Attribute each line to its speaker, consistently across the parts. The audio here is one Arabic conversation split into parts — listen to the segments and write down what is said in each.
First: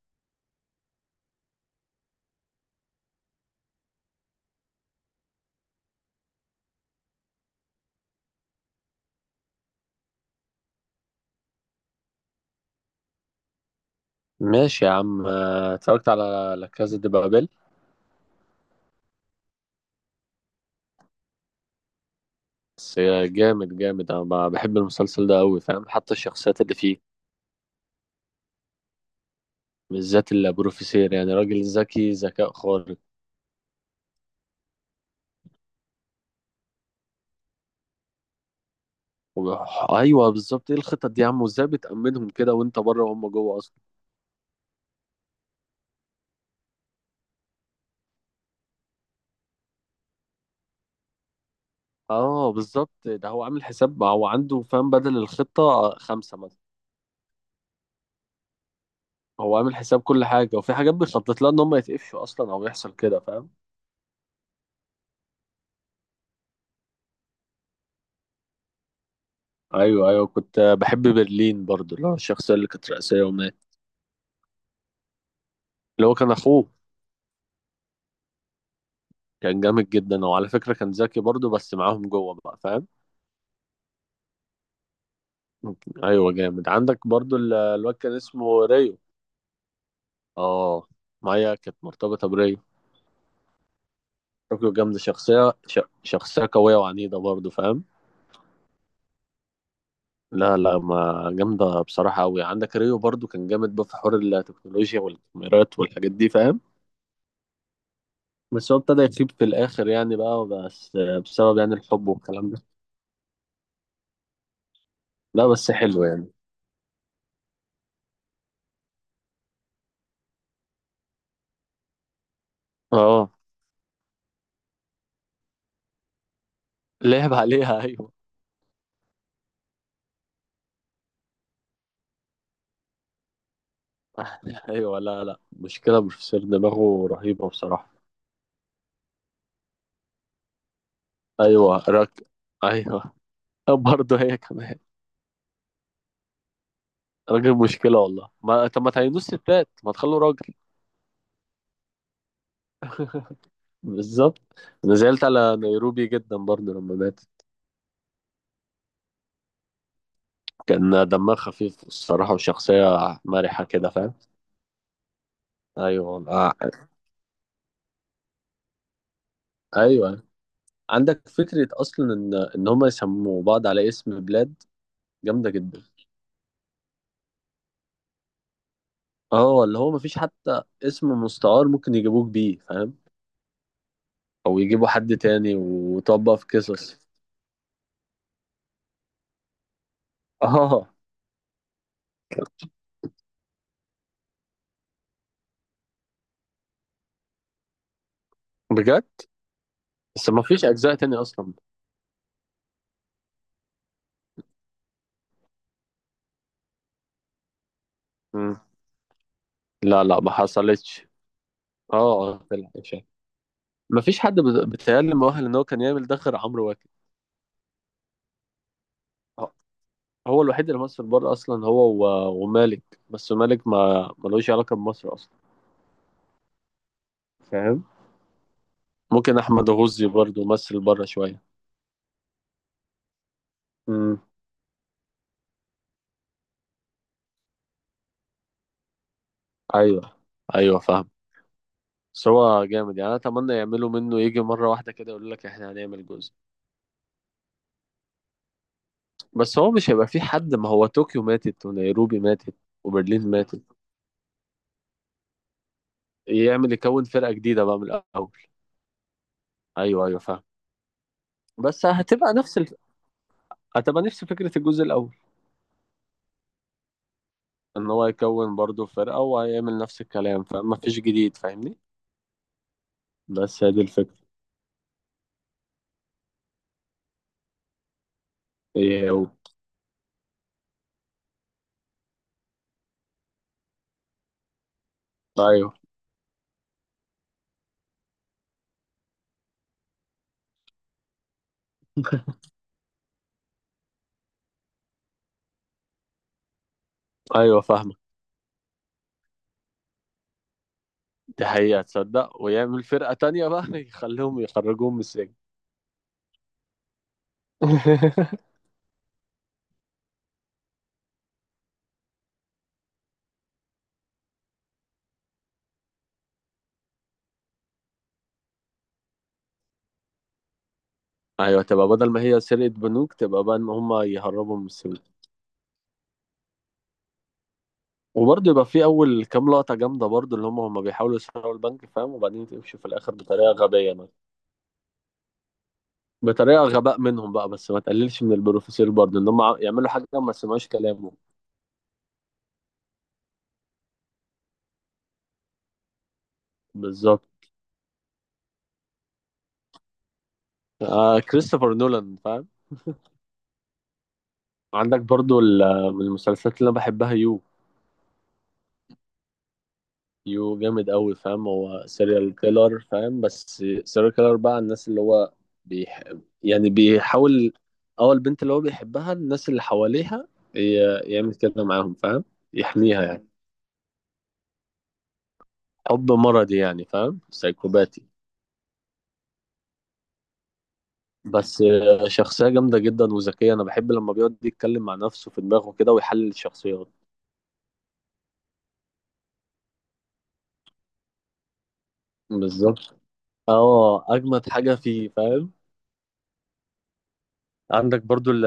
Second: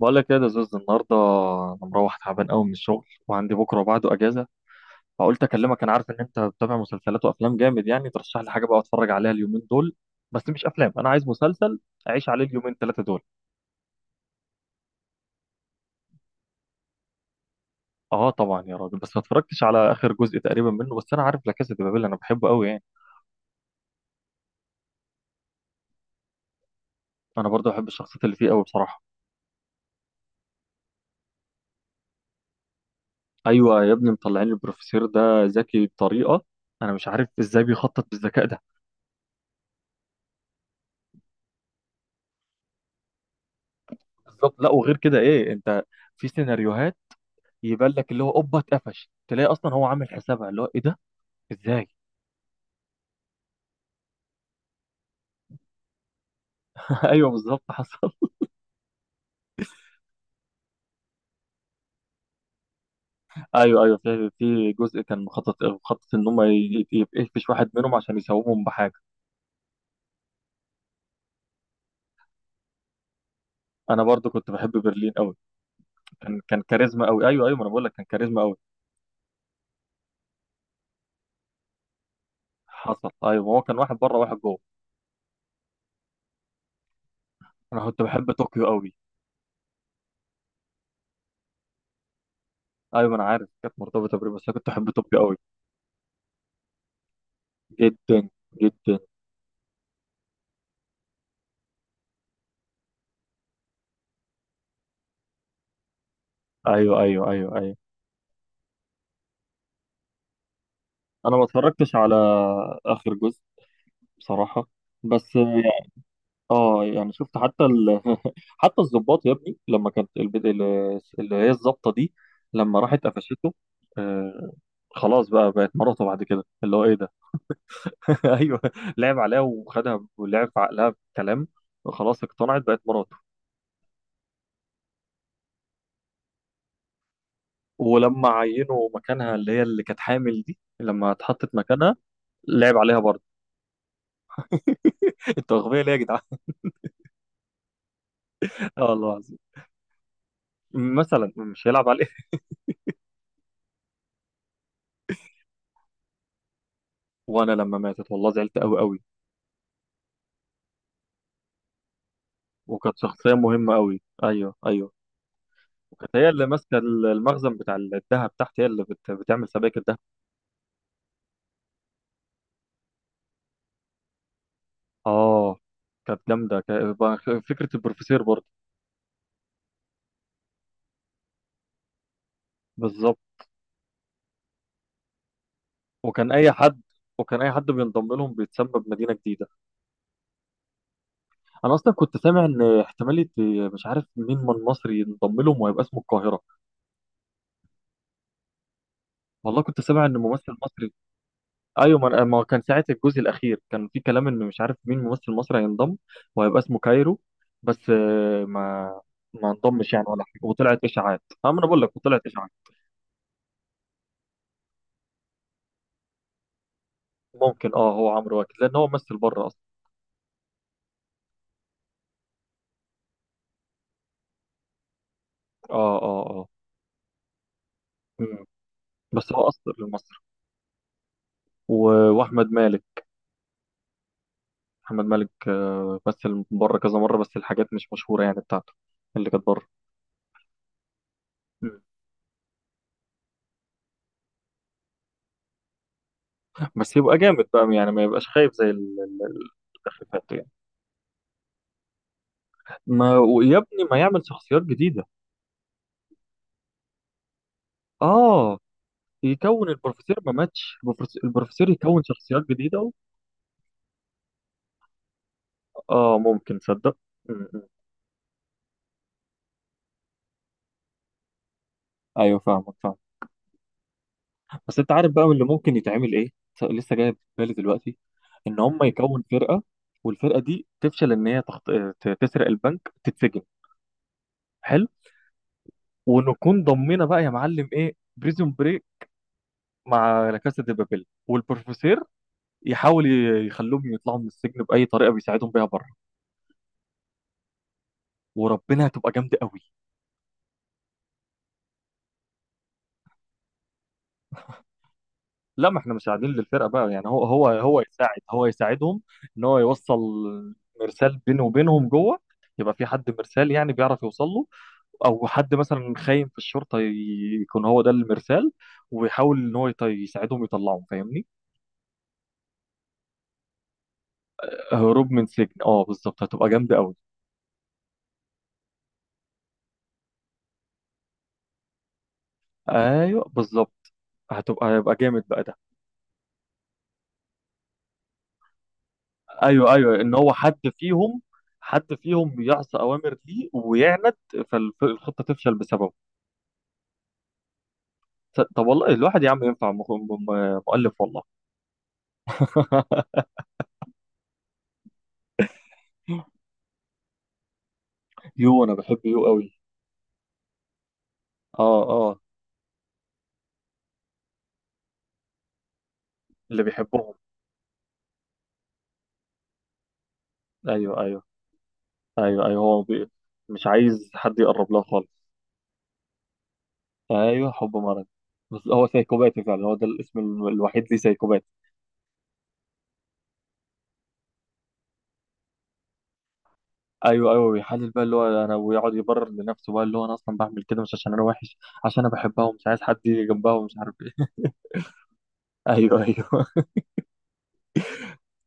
Speaker 1: بقول لك ايه يا زوز، النهارده انا مروح تعبان قوي من الشغل، وعندي بكره وبعده اجازه. فقلت اكلمك. انا عارف ان انت بتتابع مسلسلات وافلام جامد، يعني ترشح لي حاجه بقى اتفرج عليها اليومين دول. بس مش افلام، انا عايز مسلسل اعيش عليه اليومين ثلاثه دول.
Speaker 2: ماشي يا عم اتفرجت على لا كازا دي بابيل.
Speaker 1: اه طبعا يا راجل، بس ما اتفرجتش على اخر جزء تقريبا منه، بس انا عارف لا كاسا دي بابيل، انا بحبه قوي يعني.
Speaker 2: بس جامد جامد، انا بحب المسلسل ده قوي، فاهم؟ حتى الشخصيات اللي فيه،
Speaker 1: انا برضه بحب الشخصيات اللي فيه قوي بصراحه.
Speaker 2: بالذات البروفيسير، يعني راجل ذكي ذكاء خارق.
Speaker 1: ايوه يا ابني، مطلعين البروفيسور ده ذكي بطريقه. انا مش عارف ازاي بيخطط بالذكاء ده.
Speaker 2: وب- ايوه بالظبط، ايه الخطط دي يا عم؟ وازاي بتأمنهم كده وانت بره وهم جوه اصلا؟
Speaker 1: بالظبط. لا وغير كده ايه انت، في سيناريوهات يبان لك اللي هو اوبا اتقفش، تلاقي اصلا هو عامل حسابها اللي هو ايه ده، ازاي؟
Speaker 2: اه بالظبط، ده هو عامل حساب، هو عنده فاهم بدل الخطة خمسة مثلا.
Speaker 1: ايوه بالظبط حصل.
Speaker 2: هو عامل حساب كل حاجة، وفي حاجات بيخطط لها ان هم يتقفشوا اصلا، او يحصل كده فاهم.
Speaker 1: ايوه ايوه، في جزء كان مخطط ان هم يقفش واحد منهم عشان يسومهم بحاجه.
Speaker 2: ايوه ايوه، كنت بحب برلين برضو، اللي هو الشخصية اللي كانت رئيسية ومات.
Speaker 1: انا برضو كنت بحب برلين قوي.
Speaker 2: اللي هو كان
Speaker 1: كان
Speaker 2: اخوه،
Speaker 1: كاريزما قوي. ايوه ايوه، ما انا بقول لك كان كاريزما قوي.
Speaker 2: كان جامد جدا. وعلى فكرة كان ذكي برضو، بس معاهم جوه بقى فاهم.
Speaker 1: حصل، ايوه، هو كان واحد بره واحد جوه.
Speaker 2: ايوه جامد، عندك برضو
Speaker 1: انا
Speaker 2: الواد
Speaker 1: كنت
Speaker 2: كان
Speaker 1: بحب
Speaker 2: اسمه
Speaker 1: طوكيو قوي.
Speaker 2: ريو. اه، مايا كانت مرتبطة بريو.
Speaker 1: ايوه، ما انا عارف كانت مرتبطه بري، بس انا كنت
Speaker 2: طوكيو
Speaker 1: بحب
Speaker 2: جامدة،
Speaker 1: طوكيو قوي.
Speaker 2: شخصية شخصية قوية وعنيدة برضو فاهم.
Speaker 1: جدا. جدا.
Speaker 2: لا لا، ما جامدة بصراحة أوي. عندك ريو برضو كان جامد بقى في حوار التكنولوجيا والكاميرات والحاجات دي فاهم.
Speaker 1: ايوه ايوه ايوه ايوه.
Speaker 2: بس هو ابتدى يخيب في الآخر يعني بقى، بس
Speaker 1: انا ما
Speaker 2: بسبب يعني
Speaker 1: اتفرجتش
Speaker 2: الحب
Speaker 1: على
Speaker 2: والكلام ده.
Speaker 1: اخر جزء بصراحه، بس
Speaker 2: لا بس حلو يعني.
Speaker 1: اه يعني شفت حتى حتى الضباط يا ابني، لما كانت اللي هي الضابطه دي، لما راحت
Speaker 2: اه،
Speaker 1: قفشته. آه. خلاص بقى بقت مراته بعد كده اللي هو ايه ده.
Speaker 2: لعب عليها. أيوه.
Speaker 1: ايوه. لعب عليها وخدها ولعب في عقلها بكلام، خلاص اقتنعت بقت مراته.
Speaker 2: ايوه، لا لا، مشكله بروفيسور، دماغه رهيبه بصراحه.
Speaker 1: ولما عينوا مكانها اللي هي اللي كانت حامل دي، لما اتحطت
Speaker 2: ايوه
Speaker 1: مكانها
Speaker 2: راك.
Speaker 1: لعب عليها
Speaker 2: ايوه.
Speaker 1: برضه.
Speaker 2: برضه هي كمان.
Speaker 1: انتوا اغبياء ليه يا جدعان؟
Speaker 2: راجل مشكله والله. ما
Speaker 1: اه
Speaker 2: طب ما
Speaker 1: والله
Speaker 2: تعينوش
Speaker 1: العظيم،
Speaker 2: ستات، ما تخلوا راجل.
Speaker 1: مثلا مش هيلعب عليه.
Speaker 2: بالظبط. انا زعلت على نيروبي جدا برضه لما مات.
Speaker 1: وانا لما ماتت والله زعلت قوي قوي.
Speaker 2: كان دمها خفيف الصراحه،
Speaker 1: وكانت
Speaker 2: وشخصيه
Speaker 1: شخصيه
Speaker 2: مرحه
Speaker 1: مهمه
Speaker 2: كده
Speaker 1: قوي،
Speaker 2: فاهم.
Speaker 1: ايوه ايوه.
Speaker 2: ايوه
Speaker 1: وكانت هي اللي
Speaker 2: والله.
Speaker 1: ماسكه المخزن بتاع الذهب تحت، هي اللي بتعمل سبائك الذهب.
Speaker 2: ايوه عندك فكره اصلا ان هم يسموا بعض على اسم بلاد. جامده
Speaker 1: اه.
Speaker 2: جدا.
Speaker 1: كانت جامده فكره البروفيسور برضه.
Speaker 2: اه، اللي هو مفيش حتى اسم مستعار ممكن يجيبوك بيه فاهم.
Speaker 1: بالظبط.
Speaker 2: او يجيبوا حد تاني
Speaker 1: وكان
Speaker 2: وطبق في
Speaker 1: اي حد،
Speaker 2: قصص.
Speaker 1: وكان اي حد بينضم لهم بيتسبب مدينه جديده.
Speaker 2: اه
Speaker 1: انا اصلا كنت سامع ان احتماليه، مش عارف مين من مصري ينضم لهم وهيبقى اسمه القاهره.
Speaker 2: بجد.
Speaker 1: والله كنت سامع ان
Speaker 2: بس ما
Speaker 1: ممثل
Speaker 2: فيش
Speaker 1: مصري.
Speaker 2: اجزاء تاني اصلا.
Speaker 1: ايوه، ما كان ساعه الجزء الاخير كان في كلام ان مش عارف مين ممثل مصري هينضم وهيبقى اسمه كايرو. بس آه،
Speaker 2: مم.
Speaker 1: ما ما انضمش يعني
Speaker 2: لا لا
Speaker 1: ولا
Speaker 2: ما
Speaker 1: حاجه، وطلعت
Speaker 2: حصلتش.
Speaker 1: اشاعات. ما انا بقول لك
Speaker 2: اه
Speaker 1: وطلعت
Speaker 2: اه،
Speaker 1: اشاعات.
Speaker 2: طلع إشاعة. ما فيش حد بيتهيألي مؤهل ان هو كان يعمل ده غير عمرو واكد.
Speaker 1: ممكن، اه هو عمرو واكد لان هو ممثل بره
Speaker 2: آه.
Speaker 1: اصلا.
Speaker 2: هو الوحيد اللي مصر بره اصلا، هو ومالك، بس مالك ما ملوش علاقه بمصر اصلا
Speaker 1: اه اه اه.
Speaker 2: فاهم.
Speaker 1: مم. بس
Speaker 2: ممكن
Speaker 1: هو
Speaker 2: احمد
Speaker 1: اصلا
Speaker 2: غزي
Speaker 1: لمصر.
Speaker 2: برضه مثل بره شويه.
Speaker 1: و... واحمد مالك.
Speaker 2: مم.
Speaker 1: احمد مالك مثل بره كذا مره، بس الحاجات مش مشهوره يعني بتاعته اللي كانت بره.
Speaker 2: ايوه ايوه فاهم.
Speaker 1: مم.
Speaker 2: بس هو جامد يعني، انا اتمنى يعملوا منه يجي مره واحده كده، يقول لك احنا هنعمل جزء.
Speaker 1: بس يبقى جامد بقى، يعني ما يبقاش خايف زي
Speaker 2: بس هو مش
Speaker 1: اللي
Speaker 2: هيبقى في
Speaker 1: فات يعني.
Speaker 2: حد. ما هو طوكيو ماتت ونيروبي ماتت
Speaker 1: ما
Speaker 2: وبرلين
Speaker 1: ويا
Speaker 2: ماتت.
Speaker 1: ابني ما يعمل شخصيات جديده.
Speaker 2: يعمل يكون فرقة جديدة بقى من الأول.
Speaker 1: اه، يكون
Speaker 2: أيوه
Speaker 1: البروفيسور
Speaker 2: أيوه
Speaker 1: ما
Speaker 2: فاهم.
Speaker 1: ماتش، البروفيسور
Speaker 2: بس
Speaker 1: يكون
Speaker 2: هتبقى
Speaker 1: شخصيات
Speaker 2: نفس
Speaker 1: جديده.
Speaker 2: هتبقى نفس فكرة الجزء الأول.
Speaker 1: اه ممكن، تصدق. مم.
Speaker 2: إن هو يكون برضه فرقة، وهيعمل نفس الكلام، فما فيش جديد فاهمني.
Speaker 1: ايوه فاهمك.
Speaker 2: بس هي دي الفكرة.
Speaker 1: بس انت عارف بقى من اللي ممكن يتعمل ايه، لسه جاي في بالي دلوقتي، ان هم
Speaker 2: إيه
Speaker 1: يكون
Speaker 2: و...
Speaker 1: فرقه، والفرقه دي تفشل ان هي تسرق البنك، تتسجن. حلو.
Speaker 2: أيوه.
Speaker 1: ونكون ضمينا بقى يا معلم ايه، بريزون بريك مع لا كاسا دي بابيل، والبروفيسور يحاول يخلوهم يطلعوا من السجن باي طريقه بيساعدهم بيها بره.
Speaker 2: أيوه فاهمة.
Speaker 1: وربنا هتبقى جامده قوي.
Speaker 2: دي حقيقة، تصدق ويعمل فرقة تانية بقى. يخليهم يخرجوهم من السجن.
Speaker 1: لا ما احنا مش قاعدين للفرقه بقى، يعني هو يساعد، هو يساعدهم ان هو يوصل مرسال بينه وبينهم جوه، يبقى في حد مرسال يعني بيعرف يوصل له، او حد مثلا خاين في الشرطه يكون هو ده المرسال، ويحاول ان هو يساعدهم يطلعهم فاهمني.
Speaker 2: أيوه، تبقى بدل ما هي سرقة بنوك، تبقى بقى إن هما يهربوا من السجن.
Speaker 1: هروب من سجن، اه بالظبط هتبقى جامده قوي.
Speaker 2: وبرضه يبقى في اول كام لقطه جامده برضه، اللي هم بيحاولوا يسرقوا البنك فاهم، وبعدين تمشي في الاخر
Speaker 1: ايوه
Speaker 2: بطريقه
Speaker 1: بالظبط.
Speaker 2: غبيه مثلا.
Speaker 1: هيبقى جامد بقى ده.
Speaker 2: بطريقه غباء منهم بقى. بس ما تقللش من البروفيسور برضه ان هم
Speaker 1: ايوه
Speaker 2: يعملوا
Speaker 1: ايوه،
Speaker 2: حاجه
Speaker 1: ان هو
Speaker 2: ما
Speaker 1: حد
Speaker 2: سمعوش كلامه.
Speaker 1: فيهم، حد فيهم يعصى اوامر ليه ويعند، فالخطه تفشل بسببه.
Speaker 2: بالظبط.
Speaker 1: طب والله الواحد يا عم ينفع مؤلف
Speaker 2: آه
Speaker 1: والله.
Speaker 2: كريستوفر نولان فاهم. عندك برضه من المسلسلات اللي انا بحبها يو.
Speaker 1: يو، انا بحب يو قوي.
Speaker 2: يو جامد قوي فاهم،
Speaker 1: اه
Speaker 2: هو
Speaker 1: اه.
Speaker 2: سيريال كيلر فاهم. بس سيريال كيلر بقى، الناس اللي هو بيح...
Speaker 1: اللي
Speaker 2: يعني
Speaker 1: بيحبهم.
Speaker 2: بيحاول. اول البنت اللي هو بيحبها، الناس اللي حواليها
Speaker 1: ايوه ايوه
Speaker 2: يعمل كده معاهم فاهم.
Speaker 1: ايوه ايوه. هو
Speaker 2: يحميها يعني.
Speaker 1: مش عايز حد يقرب له خالص.
Speaker 2: حب مرضي يعني فاهم،
Speaker 1: ايوه حب
Speaker 2: سايكوباتي.
Speaker 1: مرض. بس هو سايكوباتي فعلا، هو ده الاسم الوحيد ليه، سايكوباتي.
Speaker 2: بس شخصية جامدة جدا وذكية. أنا بحب لما بيقعد يتكلم مع نفسه في دماغه كده ويحلل الشخصيات.
Speaker 1: ايوه ايوه بيحلل بقى اللي هو انا، ويقعد يبرر لنفسه بقى اللي هو انا اصلا بعمل كده مش عشان انا وحش، عشان انا بحبها ومش عايز حد
Speaker 2: بالظبط.
Speaker 1: يجي جنبها ومش عارف
Speaker 2: اه،
Speaker 1: ايه.
Speaker 2: أجمد حاجة فيه فاهم.
Speaker 1: ايوه ايوه
Speaker 2: عندك برضو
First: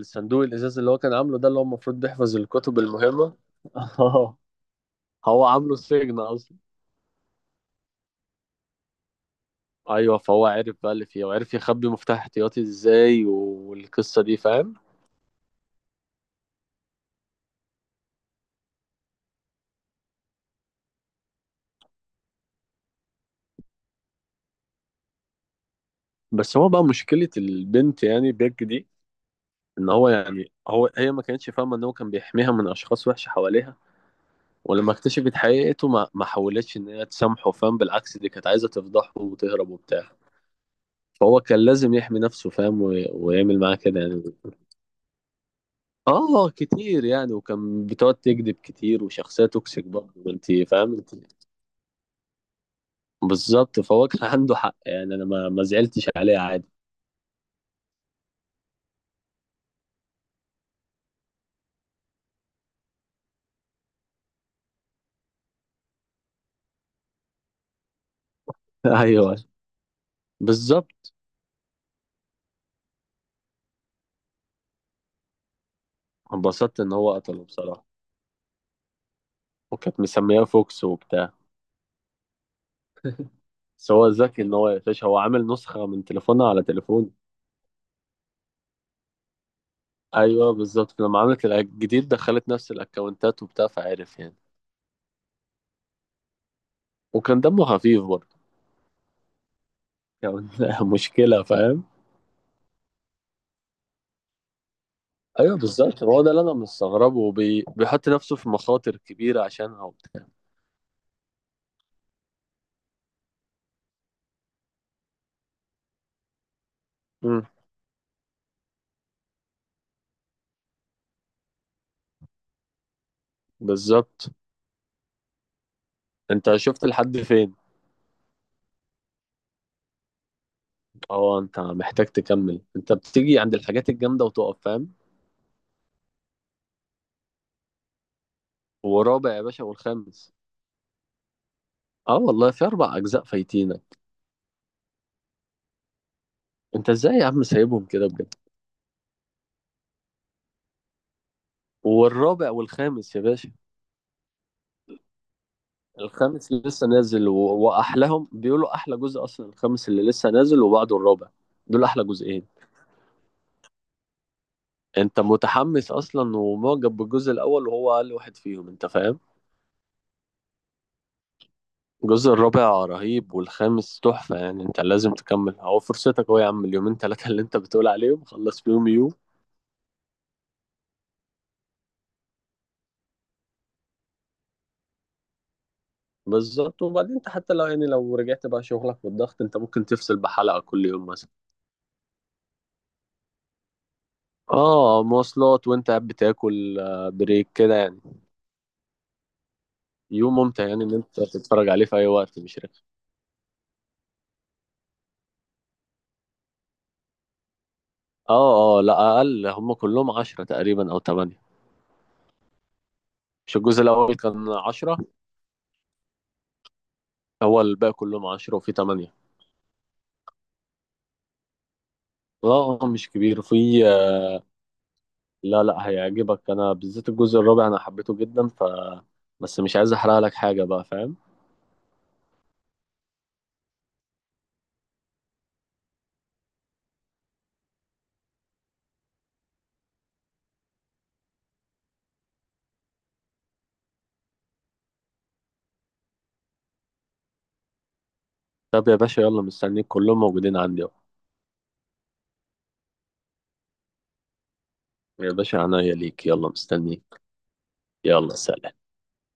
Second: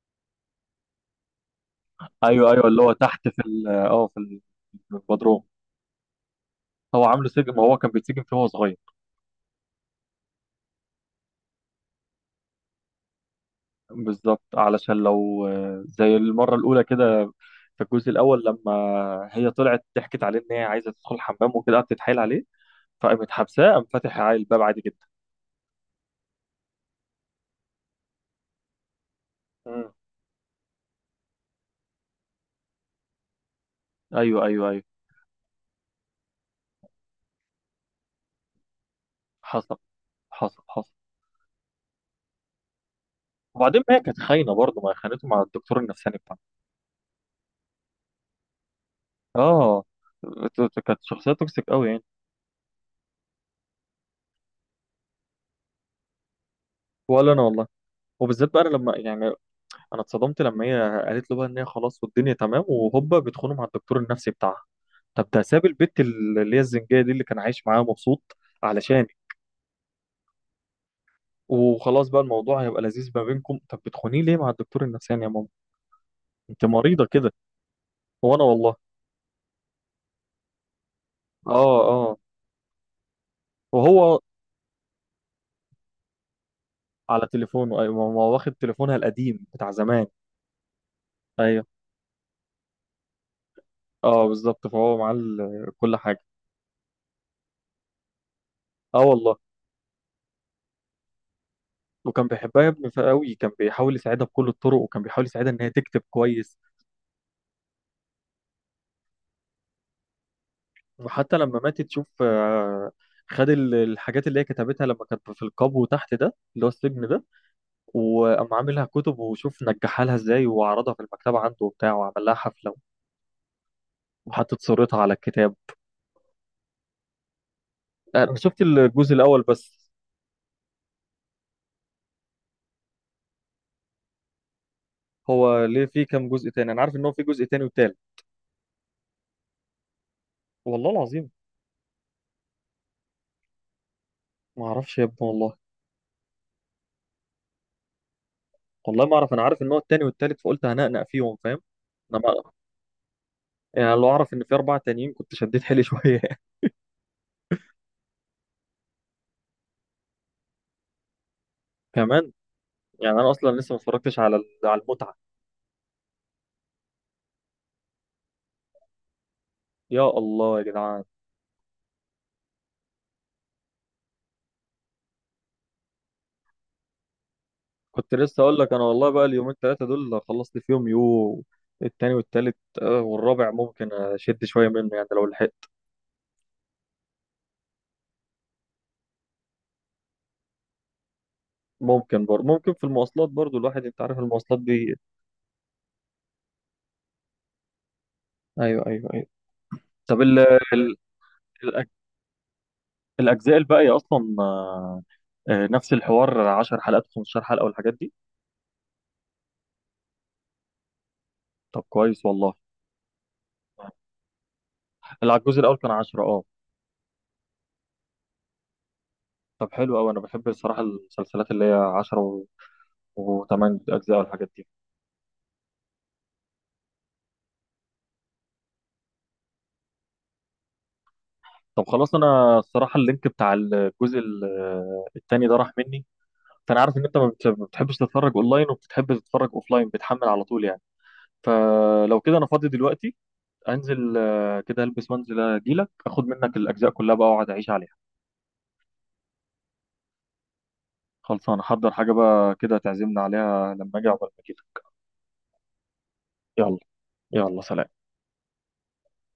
Speaker 2: الصندوق الازاز اللي هو كان عامله ده، اللي هو المفروض بيحفظ
Speaker 1: ايوه ايوه.
Speaker 2: الكتب
Speaker 1: اللي هو تحت
Speaker 2: المهمه.
Speaker 1: في
Speaker 2: اه،
Speaker 1: في البدروم.
Speaker 2: هو عامله سجن اصلا.
Speaker 1: هو عامله سجن، ما هو كان بيتسجن فيه وهو صغير.
Speaker 2: ايوه، فهو عرف بقى اللي فيه، وعرف يخبي مفتاح احتياطي ازاي والقصه دي
Speaker 1: بالظبط،
Speaker 2: فاهم.
Speaker 1: علشان لو زي المرة الأولى كده، في الجزء الأول لما هي طلعت ضحكت عليه إن هي عايزة تدخل الحمام وكده، قعدت تتحايل عليه فقامت حبساه، قام فاتح عليه الباب عادي جدا.
Speaker 2: بس هو بقى مشكله البنت يعني بيج دي، ان
Speaker 1: مم.
Speaker 2: هو يعني، هو هي ما كانتش فاهمه ان هو كان بيحميها من اشخاص وحشه حواليها.
Speaker 1: أيوه أيوه أيوه.
Speaker 2: ولما اكتشفت حقيقته ما ما حاولتش ان هي تسامحه فاهم، بالعكس دي كانت عايزه تفضحه وتهرب
Speaker 1: حصل.
Speaker 2: وبتاع.
Speaker 1: حصل حصل.
Speaker 2: فهو كان لازم يحمي نفسه فاهم، ويعمل معاه
Speaker 1: وبعدين ما هي
Speaker 2: كده
Speaker 1: كانت
Speaker 2: يعني.
Speaker 1: خاينة برضه، ما هي خانته مع الدكتور النفساني بتاعها.
Speaker 2: اه كتير يعني، وكان بتقعد تكذب كتير، وشخصية
Speaker 1: آه.
Speaker 2: توكسيك برضه انت فاهم
Speaker 1: كانت
Speaker 2: انت.
Speaker 1: شخصية توكسيك قوي يعني.
Speaker 2: بالظبط، فهو كان عنده حق يعني، انا ما ما زعلتش عليه عادي.
Speaker 1: ولا أنا والله. وبالذات بقى أنا لما يعني، انا اتصدمت لما هي قالت له بقى ان هي خلاص والدنيا تمام، وهوبا بتخونه مع الدكتور النفسي بتاعها. طب ده ساب البت اللي هي الزنجيه دي اللي كان عايش معاها مبسوط علشان،
Speaker 2: ايوه بالظبط.
Speaker 1: وخلاص بقى الموضوع هيبقى لذيذ ما بينكم، طب بتخونيه ليه مع الدكتور النفساني يا ماما؟ انت
Speaker 2: انبسطت ان
Speaker 1: مريضه
Speaker 2: هو
Speaker 1: كده.
Speaker 2: قتله بصراحة.
Speaker 1: هو انا والله.
Speaker 2: وكانت مسمياه فوكس وبتاع.
Speaker 1: اه اه.
Speaker 2: بس هو
Speaker 1: وهو.
Speaker 2: ذكي ان هو يقفش، هو عامل نسخة من تليفونها على تليفون.
Speaker 1: على تليفونه، ايوه، ما هو واخد تليفونها القديم بتاع زمان.
Speaker 2: ايوه بالظبط، لما عملت
Speaker 1: ايوه.
Speaker 2: الجديد دخلت نفس الاكونتات وبتاع، فعرف
Speaker 1: اه
Speaker 2: يعني.
Speaker 1: بالظبط، فهو معاه كل حاجه.
Speaker 2: وكان دمه خفيف برضه
Speaker 1: اه والله.
Speaker 2: يعني. مشكلة فاهم.
Speaker 1: وكان بيحبها يا ابني قوي، كان بيحاول يساعدها بكل الطرق، وكان بيحاول يساعدها
Speaker 2: ايوه
Speaker 1: ان هي تكتب
Speaker 2: بالظبط، هو ده اللي انا
Speaker 1: كويس.
Speaker 2: مستغربه، بيحط نفسه في مخاطر كبيره عشانها وبتاع.
Speaker 1: وحتى لما ماتت تشوف، خد الحاجات اللي هي كتبتها لما كانت في القبو تحت، ده اللي هو السجن ده.
Speaker 2: امم.
Speaker 1: وقام عاملها كتب، وشوف نجحها لها ازاي، وعرضها في المكتبة عنده وبتاع، وعمل لها حفلة.
Speaker 2: بالظبط.
Speaker 1: وحطت صورتها على الكتاب.
Speaker 2: انت شفت لحد فين؟
Speaker 1: انا شفت الجزء الاول بس.
Speaker 2: اه، انت محتاج تكمل. انت بتيجي عند الحاجات الجامده وتقف فاهم.
Speaker 1: هو ليه في كام جزء تاني؟ انا عارف ان هو في جزء تاني وتالت.
Speaker 2: ورابع يا باشا والخامس.
Speaker 1: والله العظيم.
Speaker 2: اه والله، في 4 اجزاء فايتينك.
Speaker 1: ما اعرفش يا ابني والله.
Speaker 2: انت ازاي يا عم سايبهم كده بجد؟
Speaker 1: والله ما اعرف، انا عارف ان هو التاني والتالت فقلت هنقنق فيهم فاهم. انا ما
Speaker 2: والرابع والخامس يا باشا.
Speaker 1: يعني، لو اعرف ان في اربعة تانيين كنت شديت حيلي شوية.
Speaker 2: الخامس اللي لسه نازل و... واحلاهم بيقولوا احلى جزء اصلا، الخامس اللي لسه نازل وبعده الرابع، دول احلى
Speaker 1: كمان،
Speaker 2: جزئين.
Speaker 1: يعني انا اصلا لسه ما اتفرجتش على على المتعة.
Speaker 2: انت متحمس اصلا ومعجب بالجزء الاول، وهو اقل واحد فيهم انت فاهم.
Speaker 1: يا الله يا جدعان.
Speaker 2: الجزء الرابع رهيب والخامس تحفة يعني. انت لازم تكمل اهو فرصتك اهو يا عم، اليومين ثلاثة اللي انت بتقول
Speaker 1: كنت
Speaker 2: عليهم
Speaker 1: لسه اقول
Speaker 2: خلص
Speaker 1: لك انا
Speaker 2: فيهم
Speaker 1: والله
Speaker 2: يوم
Speaker 1: بقى اليومين ثلاثه دول خلصت فيهم يو، التاني والتالت، والرابع ممكن اشد شويه منه يعني لو لحقت.
Speaker 2: بالظبط. وبعدين انت حتى لو يعني، لو رجعت بقى شغلك والضغط، انت ممكن تفصل بحلقة كل يوم مثلا.
Speaker 1: ممكن برضه، ممكن في المواصلات برضه الواحد، انت عارف المواصلات دي.
Speaker 2: اه مواصلات، وانت قاعد بتاكل بريك كده يعني.
Speaker 1: ايوه ايوه ايوه. طب
Speaker 2: يوم ممتع يعني، ان
Speaker 1: ال...
Speaker 2: انت تتفرج عليه
Speaker 1: الأج-
Speaker 2: في اي وقت مش رخم.
Speaker 1: الاجزاء الباقيه اصلا نفس الحوار 10 حلقات 15 حلقه والحاجات دي.
Speaker 2: اه اه، لا اقل هم كلهم 10 تقريبا او 8.
Speaker 1: طب كويس والله.
Speaker 2: مش الجزء الاول كان 10؟
Speaker 1: الجزء الاول كان 10، اه.
Speaker 2: هو الباقي كلهم 10 وفي 8.
Speaker 1: طب حلو قوي، انا بحب الصراحه المسلسلات اللي هي 10
Speaker 2: لا مش كبير
Speaker 1: و8
Speaker 2: في
Speaker 1: اجزاء
Speaker 2: آه،
Speaker 1: والحاجات دي.
Speaker 2: لا لا، هيعجبك. أنا بالذات الجزء الرابع أنا حبيته جدا، ف بس مش عايز أحرق لك حاجة بقى فاهم.
Speaker 1: طب خلاص، انا الصراحه اللينك بتاع الجزء التاني ده راح مني. فانا عارف ان انت ما بتحبش تتفرج اونلاين، وبتحب تتفرج اوفلاين بتحمل على طول يعني. فلو كده انا فاضي دلوقتي، انزل كده البس وانزل اجيلك اخد منك الاجزاء كلها بقى واقعد اعيش عليها.
Speaker 2: طب يا باشا يلا مستنيك، كلهم موجودين عندي أهو.
Speaker 1: خلصان احضر حاجه بقى كده تعزمنا عليها لما اجي، عقبال ما كده.
Speaker 2: يا باشا عناية ليك، يلا
Speaker 1: يلا.
Speaker 2: مستنيك.
Speaker 1: يلا سلام.
Speaker 2: يلا سلام.